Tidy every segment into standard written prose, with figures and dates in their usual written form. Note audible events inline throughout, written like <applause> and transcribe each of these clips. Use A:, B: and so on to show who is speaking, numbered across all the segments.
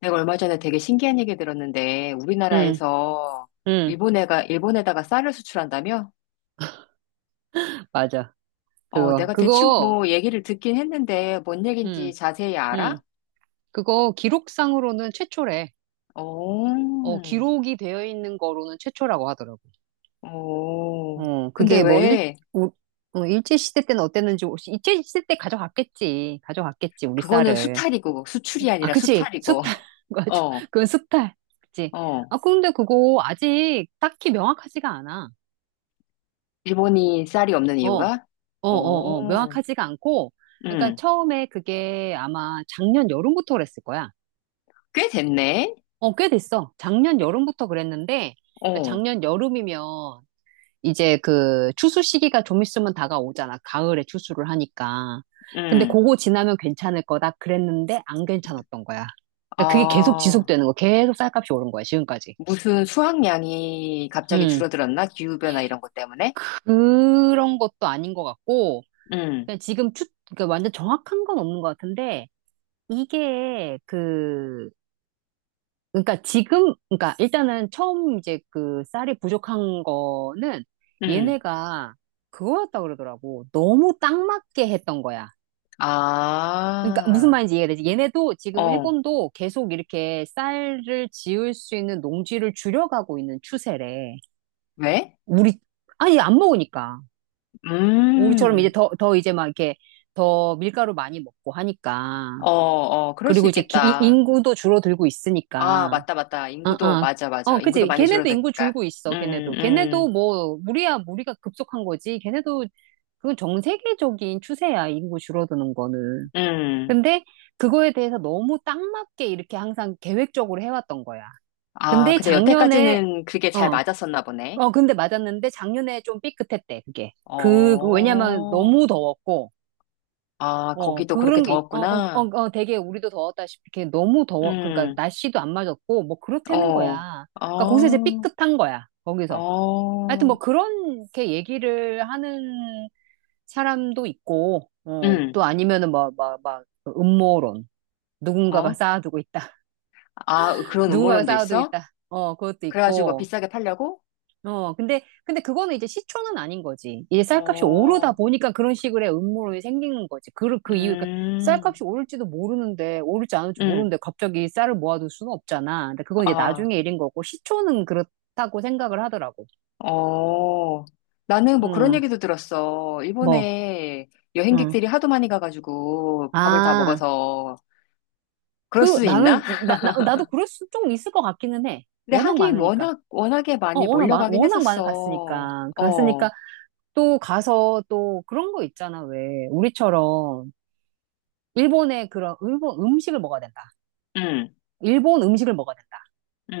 A: 내가 얼마 전에 되게 신기한 얘기 들었는데,
B: 응,
A: 우리나라에서
B: 응,
A: 일본에다가 쌀을 수출한다며?
B: 맞아.
A: 어,
B: 그거,
A: 내가 대충
B: 그거,
A: 뭐 얘기를 듣긴 했는데, 뭔
B: 응,
A: 얘기인지 자세히 알아?
B: 응. 그거 기록상으로는 최초래.
A: 오.
B: 어, 기록이 되어 있는 거로는 최초라고 하더라고.
A: 오.
B: 어,
A: 근데
B: 그게 뭐 일,
A: 왜,
B: 우- 어, 일제시대 때는 어땠는지, 혹시 일제시대 때 가져갔겠지. 가져갔겠지, 우리
A: 그거는
B: 쌀을.
A: 수탈이고, 수출이
B: 아,
A: 아니라
B: 그치.
A: 수탈이고,
B: 수탈.
A: <laughs>
B: <laughs> 맞아.
A: 어,
B: 그건 수탈. 그치.
A: 어.
B: 아, 근데 그거 아직 딱히 명확하지가 않아.
A: 일본이 쌀이 없는
B: 어, 어,
A: 이유가?
B: 어,
A: 오.
B: 어. 명확하지가 않고, 그러니까
A: 음,
B: 처음에 그게 아마 작년 여름부터 그랬을 거야.
A: 꽤 됐네?
B: 어, 꽤 됐어. 작년 여름부터 그랬는데, 그러니까
A: 어,
B: 작년 여름이면 이제 그 추수 시기가 좀 있으면 다가오잖아. 가을에 추수를 하니까. 근데
A: 음.
B: 그거 지나면 괜찮을 거다 그랬는데 안 괜찮았던 거야. 그러니까 그게 계속
A: 아.
B: 지속되는 거, 계속 쌀값이 오른 거야, 지금까지.
A: 무슨 수확량이 갑자기
B: 음,
A: 줄어들었나? 기후변화 이런 것 때문에?
B: 그런 것도 아닌 것 같고,
A: 응,
B: 그냥 지금 추, 그러니까 완전 정확한 건 없는 것 같은데, 이게 그 그러니까 지금, 그러니까 일단은 처음 이제 그 쌀이 부족한 거는
A: 응.
B: 얘네가 그거였다 그러더라고. 너무 딱 맞게 했던 거야. 그러니까 무슨
A: 아,
B: 말인지 이해되지? 얘네도 지금
A: 어,
B: 일본도 계속 이렇게 쌀을 지을 수 있는 농지를 줄여가고 있는 추세래.
A: 왜?
B: 우리, 아니, 안 먹으니까. 우리처럼 이제
A: 음,
B: 더, 더 이제 막 이렇게 더 밀가루 많이 먹고 하니까.
A: 어, 어, 그럴 수
B: 그리고 이제
A: 있겠다.
B: 인구도 줄어들고
A: 아,
B: 있으니까.
A: 맞다, 맞다.
B: 어,
A: 인구도,
B: 어.
A: 맞아,
B: 어,
A: 맞아. 인구도
B: 그치.
A: 많이
B: 걔네도 인구
A: 줄어드니까.
B: 줄고
A: 음,
B: 있어, 걔네도. 걔네도
A: 음,
B: 뭐, 우리야, 우리가 급속한 거지. 걔네도, 그건 전 세계적인 추세야, 인구 줄어드는 거는.
A: 음.
B: 근데 그거에 대해서 너무 딱 맞게 이렇게 항상 계획적으로 해왔던 거야.
A: 아,
B: 근데
A: 근데
B: 작년에,
A: 여태까지는 그게 잘
B: 어,
A: 맞았었나 보네.
B: 어, 근데 맞았는데 작년에 좀 삐끗했대, 그게. 그 왜냐면
A: 어,
B: 너무 더웠고,
A: 아,
B: 어,
A: 거기도 그렇게
B: 그런 게, 어, 어, 어,
A: 더웠구나.
B: 어, 되게 우리도 더웠다시피 이렇게 너무 더워. 그러니까
A: 음,
B: 날씨도 안 맞았고, 뭐 그렇다는
A: 어,
B: 거야. 그러니까 거기서 이제
A: 어,
B: 삐끗한 거야. 거기서. 하여튼 뭐
A: 어,
B: 그렇게 얘기를 하는 사람도 있고, 어,
A: 음.
B: 또 아니면은 뭐, 막, 막, 음모론. 누군가가
A: 어?
B: 쌓아두고 있다.
A: 아,
B: <laughs>
A: 그런
B: 누군가가
A: 음모론도
B: 쌓아두고
A: 있어?
B: 있다. 어, 그것도
A: 그래가지고 뭐
B: 있고.
A: 비싸게 팔려고?
B: 어, 근데 그거는 이제 시초는 아닌 거지. 이제 쌀값이 오르다
A: 어,
B: 보니까 그런 식의 음모론이 생기는 거지. 그 이유, 그러니까
A: 음,
B: 쌀값이 오를지도 모르는데, 오를지 모르는데,
A: 음,
B: 갑자기 쌀을 모아둘 수는 없잖아. 근데 그건 이제
A: 아,
B: 나중에 일인 거고, 시초는 그렇다고 생각을 하더라고.
A: 어. 나는 뭐 그런
B: 응,
A: 얘기도 들었어.
B: 뭐,
A: 일본에
B: 응.
A: 여행객들이 하도 많이 가가지고 밥을 다
B: 아,
A: 먹어서 그럴 수 있나? <laughs>
B: 나도 그럴 수 좀 있을 것 같기는 해.
A: 근데
B: 워낙
A: 하긴
B: 많으니까.
A: 워낙에
B: 어,
A: 많이
B: 워낙 많,
A: 몰려가긴
B: 워낙 많이
A: 했었어.
B: 갔으니까.
A: 어,
B: 갔으니까 또 가서 또 그런 거 있잖아, 왜. 우리처럼. 일본의 그런 일본 음식을 먹어야 된다.
A: 음,
B: 일본 음식을 먹어야 된다.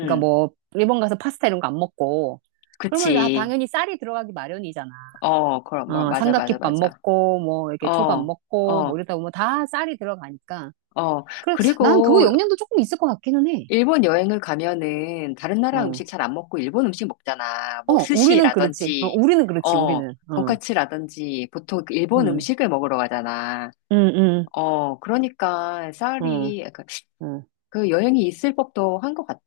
B: 그러니까 뭐 일본 가서 파스타 이런 거 안 먹고 그러면 아,
A: 그치.
B: 당연히 쌀이 들어가기 마련이잖아.
A: 어, 그럼, 뭐,
B: 어,
A: 맞아, 맞아,
B: 삼각김밥
A: 맞아.
B: 먹고 뭐 이렇게 초밥
A: 어,
B: 먹고 뭐
A: 어,
B: 이러다 보면 다 쌀이 들어가니까.
A: 어.
B: 그래 난 그거
A: 그리고
B: 영향도 조금 있을 것 같기는 해.
A: 일본 여행을 가면은 다른 나라 음식
B: 어.
A: 잘 안 먹고 일본 음식 먹잖아. 뭐
B: 어, 우리는 그렇지. 어,
A: 스시라든지,
B: 우리는 그렇지.
A: 어,
B: 우리는. 어.
A: 돈까츠라든지 보통 그 일본
B: 음.
A: 음식을 먹으러 가잖아.
B: 음,
A: 어, 그러니까
B: 어.
A: 쌀이 약간
B: 어.
A: 그 여행이 있을 법도 한 것 같아.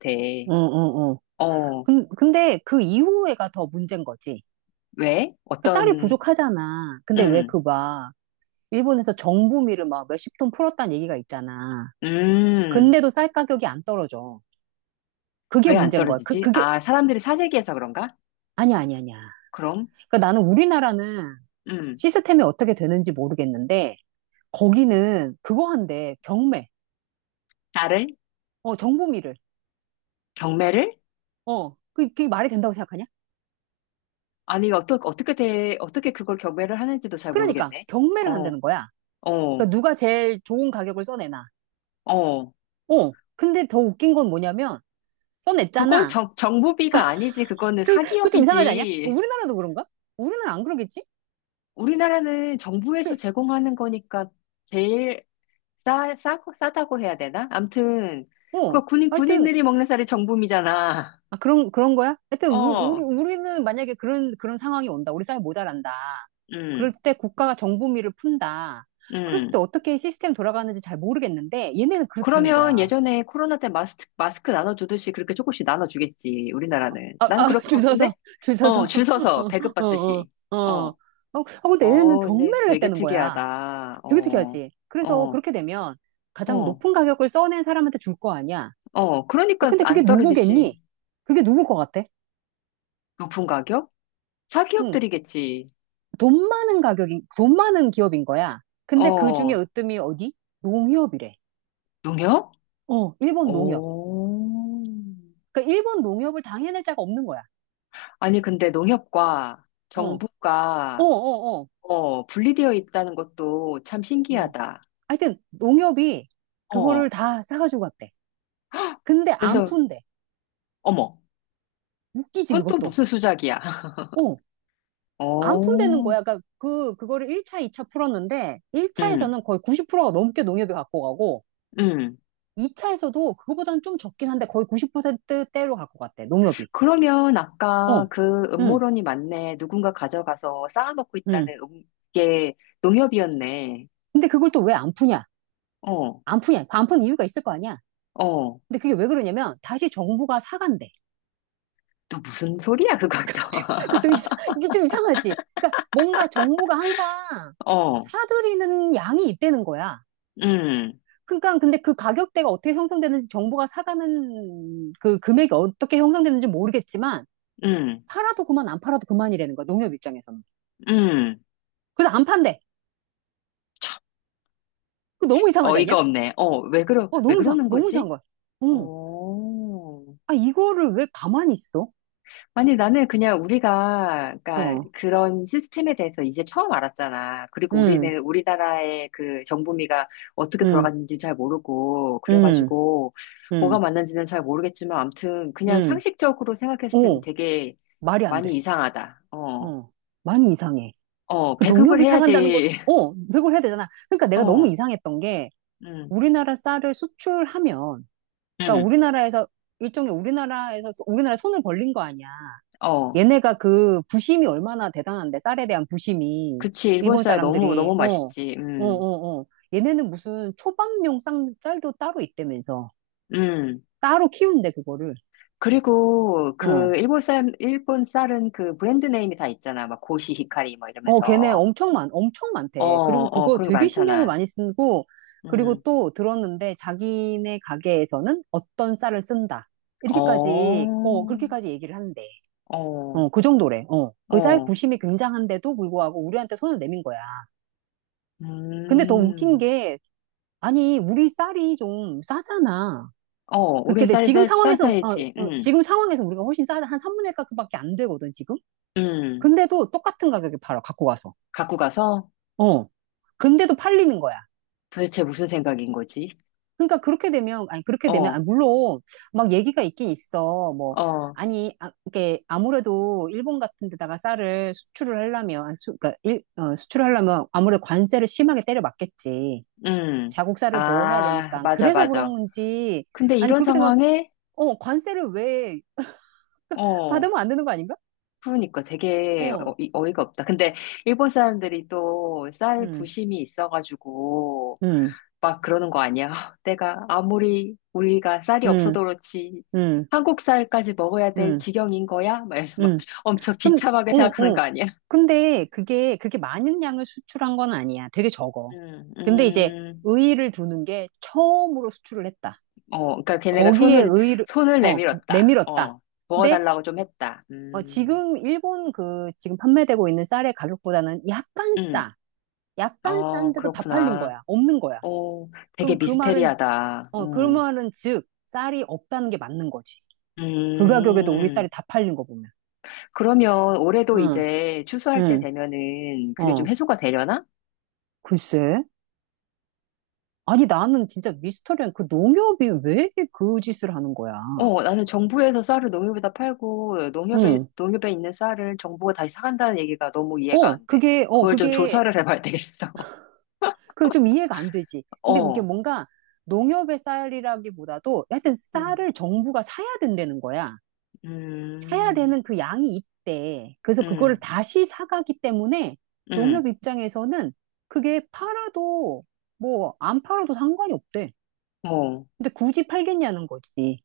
B: 어, 어, 어.
A: 어,
B: 근데 그 이후에가 더 문제인 거지.
A: 왜?
B: 그러니까 쌀이
A: 어떤,
B: 부족하잖아. 근데 왜
A: 음,
B: 그막 일본에서 정부미를 막 몇십 톤 풀었다는 얘기가 있잖아.
A: 음,
B: 근데도 쌀 가격이 안 떨어져. 그게
A: 왜 안
B: 문제인 거야. 그,
A: 떨어지지?
B: 그게,
A: 아, 사람들이 사재기해서 그런가?
B: 아니야, 아니야, 아니야.
A: 그럼,
B: 그러니까 나는 우리나라는
A: 음,
B: 시스템이 어떻게 되는지 모르겠는데, 거기는 그거 한대, 경매.
A: 쌀을?
B: 어, 정부미를.
A: 경매를?
B: 어, 그게 말이 된다고 생각하냐?
A: 아니, 어떻게, 어떻게 돼, 어떻게 그걸 경매를 하는지도 잘
B: 그러니까,
A: 모르겠네.
B: 경매를
A: 어.
B: 한다는 거야.
A: 어,
B: 그러니까 누가 제일 좋은 가격을 써내나.
A: 어,
B: 어, 근데 더 웃긴 건 뭐냐면,
A: 그건
B: 써냈잖아.
A: 정부비가 아니지. 그거는
B: 그 좀 이상하지 않냐?
A: 사기업이지.
B: 우리나라도 그런가? 우리나라 안 그러겠지?
A: 우리나라는 정부에서
B: 그,
A: 제공하는 거니까 제일 싸다고 해야 되나? 암튼,
B: 어,
A: 그거
B: 하여튼,
A: 군인들이 먹는 살이 정부미잖아.
B: 아, 그런, 그런 거야? 하여튼,
A: <laughs>
B: 우리,
A: 어,
B: 우리는 만약에 그런, 그런 상황이 온다. 우리 쌀 모자란다. 그럴
A: 음,
B: 때 국가가 정부미를 푼다. 그랬을 때
A: 음.
B: 어떻게 시스템 돌아가는지 잘 모르겠는데, 얘네는 그렇다는 거야.
A: 그러면 예전에 코로나 때 마스크 나눠주듯이 그렇게 조금씩 나눠주겠지, 우리나라는.
B: 아, 아,
A: 나는 그럴 것
B: <laughs> 줄
A: 같은데?
B: 서서, 줄
A: 어,
B: 서서.
A: 줄 서서
B: <laughs> 어, 어,
A: 배급받듯이.
B: 어. 어,
A: 어,
B: 어, 근데 얘네는
A: 어, 근데
B: 경매를
A: 되게
B: 했다는 거야.
A: 특이하다.
B: 되게
A: 어,
B: 특이하지? 그래서
A: 어,
B: 그렇게 되면 가장
A: 어.
B: 높은 가격을 써낸 사람한테 줄 거 아니야?
A: 어,
B: 야,
A: 그러니까
B: 근데 그게
A: 안 떨어지지.
B: 누구겠니? 그게 누굴 것 같아?
A: 높은 가격?
B: 응.
A: 사기업들이겠지.
B: 돈 많은 가격인, 돈 많은 기업인 거야. 근데 그 중에
A: 어,
B: 으뜸이 어디? 농협이래.
A: 농협?
B: 어, 일본 농협.
A: 오.
B: 그러니까 일본 농협을 당해낼 자가 없는 거야.
A: 아니, 근데 농협과
B: 어, 어,
A: 정부가,
B: 어, 어.
A: 어, 분리되어 있다는 것도 참
B: 음.
A: 신기하다.
B: 하여튼 농협이 그거를
A: 어,
B: 다 사가지고 갔대. 근데 안
A: 그래서,
B: 푼대.
A: 어머,
B: 웃기지,
A: 그건 또
B: 그것도.
A: 무슨 수작이야. <laughs>
B: 어, 안 푼대는
A: 오,
B: 거야. 그러니까 그거를 1차, 2차 풀었는데
A: 응,
B: 1차에서는 거의 90%가 넘게 농협이 갖고 가고
A: 응,
B: 2차에서도 그거보다는 좀 적긴 한데 거의 90%대로 갖고 갔대. 농협이.
A: 그러면
B: 어,
A: 아까 그
B: 응,
A: 음모론이 맞네. 누군가 가져가서 쌓아먹고
B: 응.
A: 있다는 게 농협이었네.
B: 근데 그걸 또 왜 안 푸냐?
A: 어,
B: 안 푸냐? 안 푸는 이유가 있을 거 아니야?
A: 어.
B: 근데 그게 왜 그러냐면 다시 정부가 사간대.
A: 또 무슨 소리야, 그것도.
B: <laughs> 그것도 이상, 이게 좀 이상하지? 그러니까 뭔가 정부가 항상
A: <laughs> 어,
B: 사들이는 양이 있다는 거야.
A: 음,
B: 그러니까 근데 그 가격대가 어떻게 형성되는지 정부가 사가는 그 금액이 어떻게 형성되는지 모르겠지만
A: 음,
B: 팔아도 그만 안 팔아도 그만이라는 거야. 농협 입장에서는.
A: 음.
B: 그래서 안 판대.
A: 참,
B: 그 너무 이상하지 않냐?
A: 어이가 없네. 어,
B: 어,
A: 왜
B: 너무 이상,
A: 그러는
B: 너무 이상한
A: 거지?
B: 거야. 어,
A: 어.
B: 아, 이거를 왜 가만히 있어?
A: 아니, 나는 그냥 우리가, 그러니까
B: 어,
A: 그런 시스템에 대해서 이제 처음 알았잖아. 그리고
B: 음,
A: 우리는 우리나라의 그 정부미가 어떻게
B: 음,
A: 돌아가는지 잘 모르고,
B: 음,
A: 그래가지고, 뭐가
B: 음.
A: 맞는지는 잘 모르겠지만, 암튼, 그냥
B: 응,
A: 상식적으로 생각했을 때는
B: 어,
A: 되게
B: 말이 안
A: 많이
B: 돼.
A: 이상하다. 어,
B: 어, 많이 이상해.
A: 어,
B: 그
A: 배급을
B: 농협이 상한다는 것,
A: 해야지.
B: 어, 회고를 해야 되잖아. 그러니까
A: <laughs>
B: 내가 너무
A: 어,
B: 이상했던 게
A: 음.
B: 우리나라 쌀을 수출하면, 그러니까
A: 응,
B: 우리나라에서 일종의 우리나라에서 우리나라 손을 벌린 거 아니야.
A: 어,
B: 얘네가 그 부심이 얼마나 대단한데 쌀에 대한 부심이
A: 그치, 일본
B: 일본
A: 쌀 너무,
B: 사람들이
A: 너무
B: 어, 어,
A: 맛있지,
B: 어, 어. 얘네는 무슨 초밥용 쌀도 따로 있다면서
A: 음.
B: 따로 키운대 그거를.
A: 그리고
B: 어.
A: 그 일본 쌀, 일본 쌀은 그 브랜드 네임이 다 있잖아. 막 고시, 히카리, 막
B: 어, 걔네
A: 이러면서.
B: 엄청 많, 엄청
A: 어,
B: 많대. 그리고
A: 어,
B: 그거
A: 그런 거
B: 되게 신경을
A: 많잖아.
B: 많이 쓰고, 그리고
A: 음,
B: 또 들었는데 자기네 가게에서는 어떤 쌀을 쓴다.
A: 어,
B: 이렇게까지, 어,
A: 어,
B: 그렇게까지 얘기를 하는데. 어, 그 정도래. 어, 그 쌀
A: 어,
B: 부심이 굉장한데도 불구하고 우리한테 손을 내민 거야. 근데 더 웃긴
A: 음,
B: 게, 아니, 우리 쌀이 좀 싸잖아.
A: 어,
B: 그렇게
A: 우린
B: 돼.
A: 쌀이
B: 지금
A: 쌀, 싼
B: 상황에서, 어,
A: 편이지,
B: 어, 지금 상황에서 우리가 훨씬 싸다. 한 3분의 1 값밖에 안 되거든, 지금.
A: 음.
B: 근데도 똑같은 가격에 팔아, 갖고 가서.
A: 갖고 가서
B: 어. 근데도 팔리는 거야.
A: 도대체 무슨 생각인 거지?
B: 그러니까 그렇게 되면, 아니, 그렇게 되면, 아,
A: 어,
B: 물론, 막 얘기가 있긴 있어. 뭐,
A: 어,
B: 아니, 아, 이게 아무래도 일본 같은 데다가 쌀을 수출을 하려면, 아니, 수, 그러니까 일, 어, 수출을 하려면 아무래도 관세를 심하게 때려 맞겠지.
A: 음.
B: 자국 쌀을 보호해야
A: 아,
B: 되니까.
A: 맞아,
B: 그래서 그런
A: 맞아.
B: 건지,
A: 근데
B: 아니,
A: 이런
B: 그렇게 되면,
A: 상황에
B: 어, 관세를 왜
A: 어,
B: 받으면 안 되는 거 아닌가?
A: 그러니까 되게
B: 어,
A: 어이가 없다. 근데 일본 사람들이 또 쌀
B: 음,
A: 부심이 있어가지고
B: 음,
A: 막 그러는 거 아니야? <laughs> 내가 아무리 우리가 쌀이
B: 음,
A: 없어도 그렇지
B: 음,
A: 한국 쌀까지 먹어야 될
B: 음,
A: 지경인 거야? 막 이래서 막
B: 음.
A: <laughs> 엄청
B: 근,
A: 비참하게
B: 응,
A: 생각하는
B: 응.
A: 거 아니야?
B: 근데 그게 그렇게 많은 양을 수출한 건 아니야. 되게 적어.
A: 음,
B: 근데 이제
A: 음,
B: 의의를 두는 게 처음으로 수출을 했다.
A: 어, 그러니까 걔네가
B: 거기에
A: 손을
B: 의의를,
A: 손을
B: 어,
A: 내밀었다.
B: 내밀었다.
A: 어,
B: 근데
A: 먹어달라고 좀 했다.
B: 어, 지금 일본 그 지금 판매되고 있는 쌀의 가격보다는 약간
A: 음,
B: 싸. 약간
A: 어,
B: 싼데도 다 팔린
A: 그렇구나.
B: 거야. 없는 거야.
A: 어, 되게
B: 그럼 그 말은,
A: 미스테리하다.
B: 어, 그
A: 음.
B: 말은 즉, 쌀이 없다는 게 맞는 거지. 그 가격에도 우리 쌀이
A: 음.
B: 다 팔린 거 보면.
A: 그러면 올해도
B: 응,
A: 이제 추수할 때
B: 응,
A: 되면은 그게 좀
B: 어,
A: 해소가 되려나?
B: 글쎄. 아니, 나는 진짜 미스터리한 그 농협이 왜 그 짓을 하는 거야.
A: 어, 나는 정부에서 쌀을 농협에다 팔고
B: 응,
A: 농협에 있는 쌀을 정부가 다시 사간다는 얘기가 너무 이해가
B: 어,
A: 안 돼. 그걸 좀
B: 그게,
A: 조사를 해봐야 되겠어.
B: 그 좀 이해가 안 되지.
A: <laughs>
B: 근데 그게
A: 어,
B: 뭔가 농협의 쌀이라기보다도 하여튼
A: 음,
B: 쌀을 정부가 사야 된다는 거야. 사야
A: 음,
B: 되는 그 양이 있대. 그래서 그거를
A: 음,
B: 다시 사가기 때문에
A: 음,
B: 농협 입장에서는 그게 팔아도 뭐 안 팔아도 상관이 없대.
A: 어,
B: 근데 굳이 팔겠냐는 거지.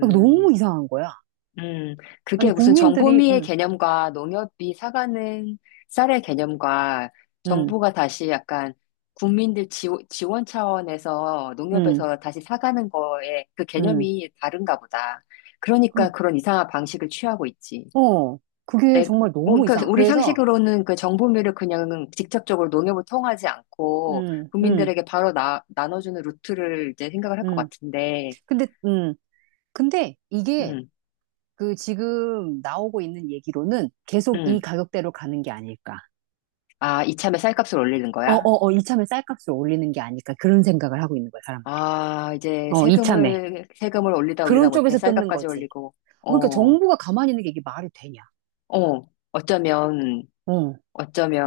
B: 너무 이상한 거야.
A: 음,
B: 아니,
A: 그게 무슨
B: 국민들이,
A: 정보미의
B: 응,
A: 개념과 농협이 사가는 쌀의 개념과
B: 응,
A: 정부가 다시 약간 국민들 지원, 지원 차원에서
B: 응,
A: 농협에서 다시 사가는 거에 그
B: 응.
A: 개념이 다른가 보다.
B: 그-
A: 그러니까 그런 이상한 방식을 취하고 있지.
B: 어, 그게
A: 내,
B: 정말
A: 뭐,
B: 너무
A: 그러니까
B: 이상.
A: 우리
B: 그래서,
A: 상식으로는 그 정보미를 그냥 직접적으로 농협을 통하지 않고
B: 음, 음,
A: 국민들에게 바로 나눠주는 루트를 이제 생각을 할 것
B: 음.
A: 같은데,
B: 근데, 근데 이게
A: 음,
B: 그 지금 나오고 있는 얘기로는 계속 이
A: 음.
B: 가격대로 가는 게 아닐까.
A: 아, 이참에 쌀값을 올리는
B: 어,
A: 거야?
B: 어, 어, 이참에 쌀값을 올리는 게 아닐까. 그런 생각을 하고 있는 거야, 사람들이.
A: 아, 이제
B: 어, 이참에.
A: 세금을 올리다
B: 그런
A: 올리다 못해
B: 쪽에서 뜯는
A: 쌀값까지
B: 거지.
A: 올리고,
B: 그러니까
A: 어,
B: 정부가 가만히 있는 게 이게 말이 되냐.
A: 어, 어쩌면,
B: 어,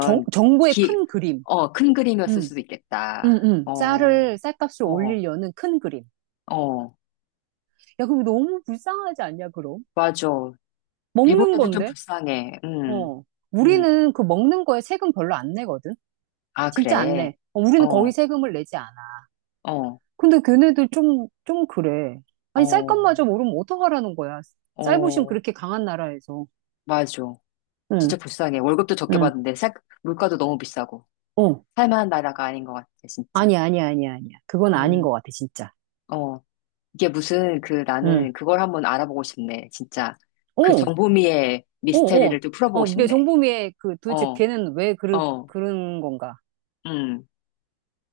B: 정부의
A: 기,
B: 큰 그림.
A: 어, 큰 그림이었을
B: 음,
A: 수도 있겠다. 어,
B: 쌀을, 쌀값을
A: 어,
B: 올리려는 큰 그림.
A: 어,
B: 야, 그럼 너무 불쌍하지 않냐, 그럼?
A: 맞아. 일본
B: 먹는
A: 애들 좀
B: 건데?
A: 불쌍해.
B: 어.
A: 음,
B: 우리는 그 먹는 거에 세금 별로 안 내거든?
A: 아,
B: 진짜 안
A: 그래.
B: 내. 어, 우리는 거의
A: 어,
B: 세금을 내지 않아.
A: 어,
B: 근데 걔네들 좀, 좀 그래. 아니,
A: 어,
B: 쌀값마저 모르면 어떡하라는 거야. 쌀부심
A: 어,
B: 그렇게 강한 나라에서.
A: 맞아.
B: 응,
A: 진짜 불쌍해. 월급도 적게
B: 응,
A: 받는데, 쌀, 물가도 너무 비싸고.
B: 어.
A: 살만한 나라가 아닌 것 같아, 진짜.
B: 아니야, 아니야, 아니야, 아니야. 그건 아닌 것
A: 음,
B: 같아, 진짜.
A: 어. 이게 무슨 그
B: 응.
A: 나는 그걸 한번 알아보고 싶네. 진짜
B: 어,
A: 그
B: 어,
A: 정보미의
B: 어.
A: 미스테리를 좀 풀어보고
B: 어,
A: 싶네.
B: 정보미에 그 도대체
A: 어,
B: 걔는 왜
A: 어,
B: 그런 건가?
A: 음.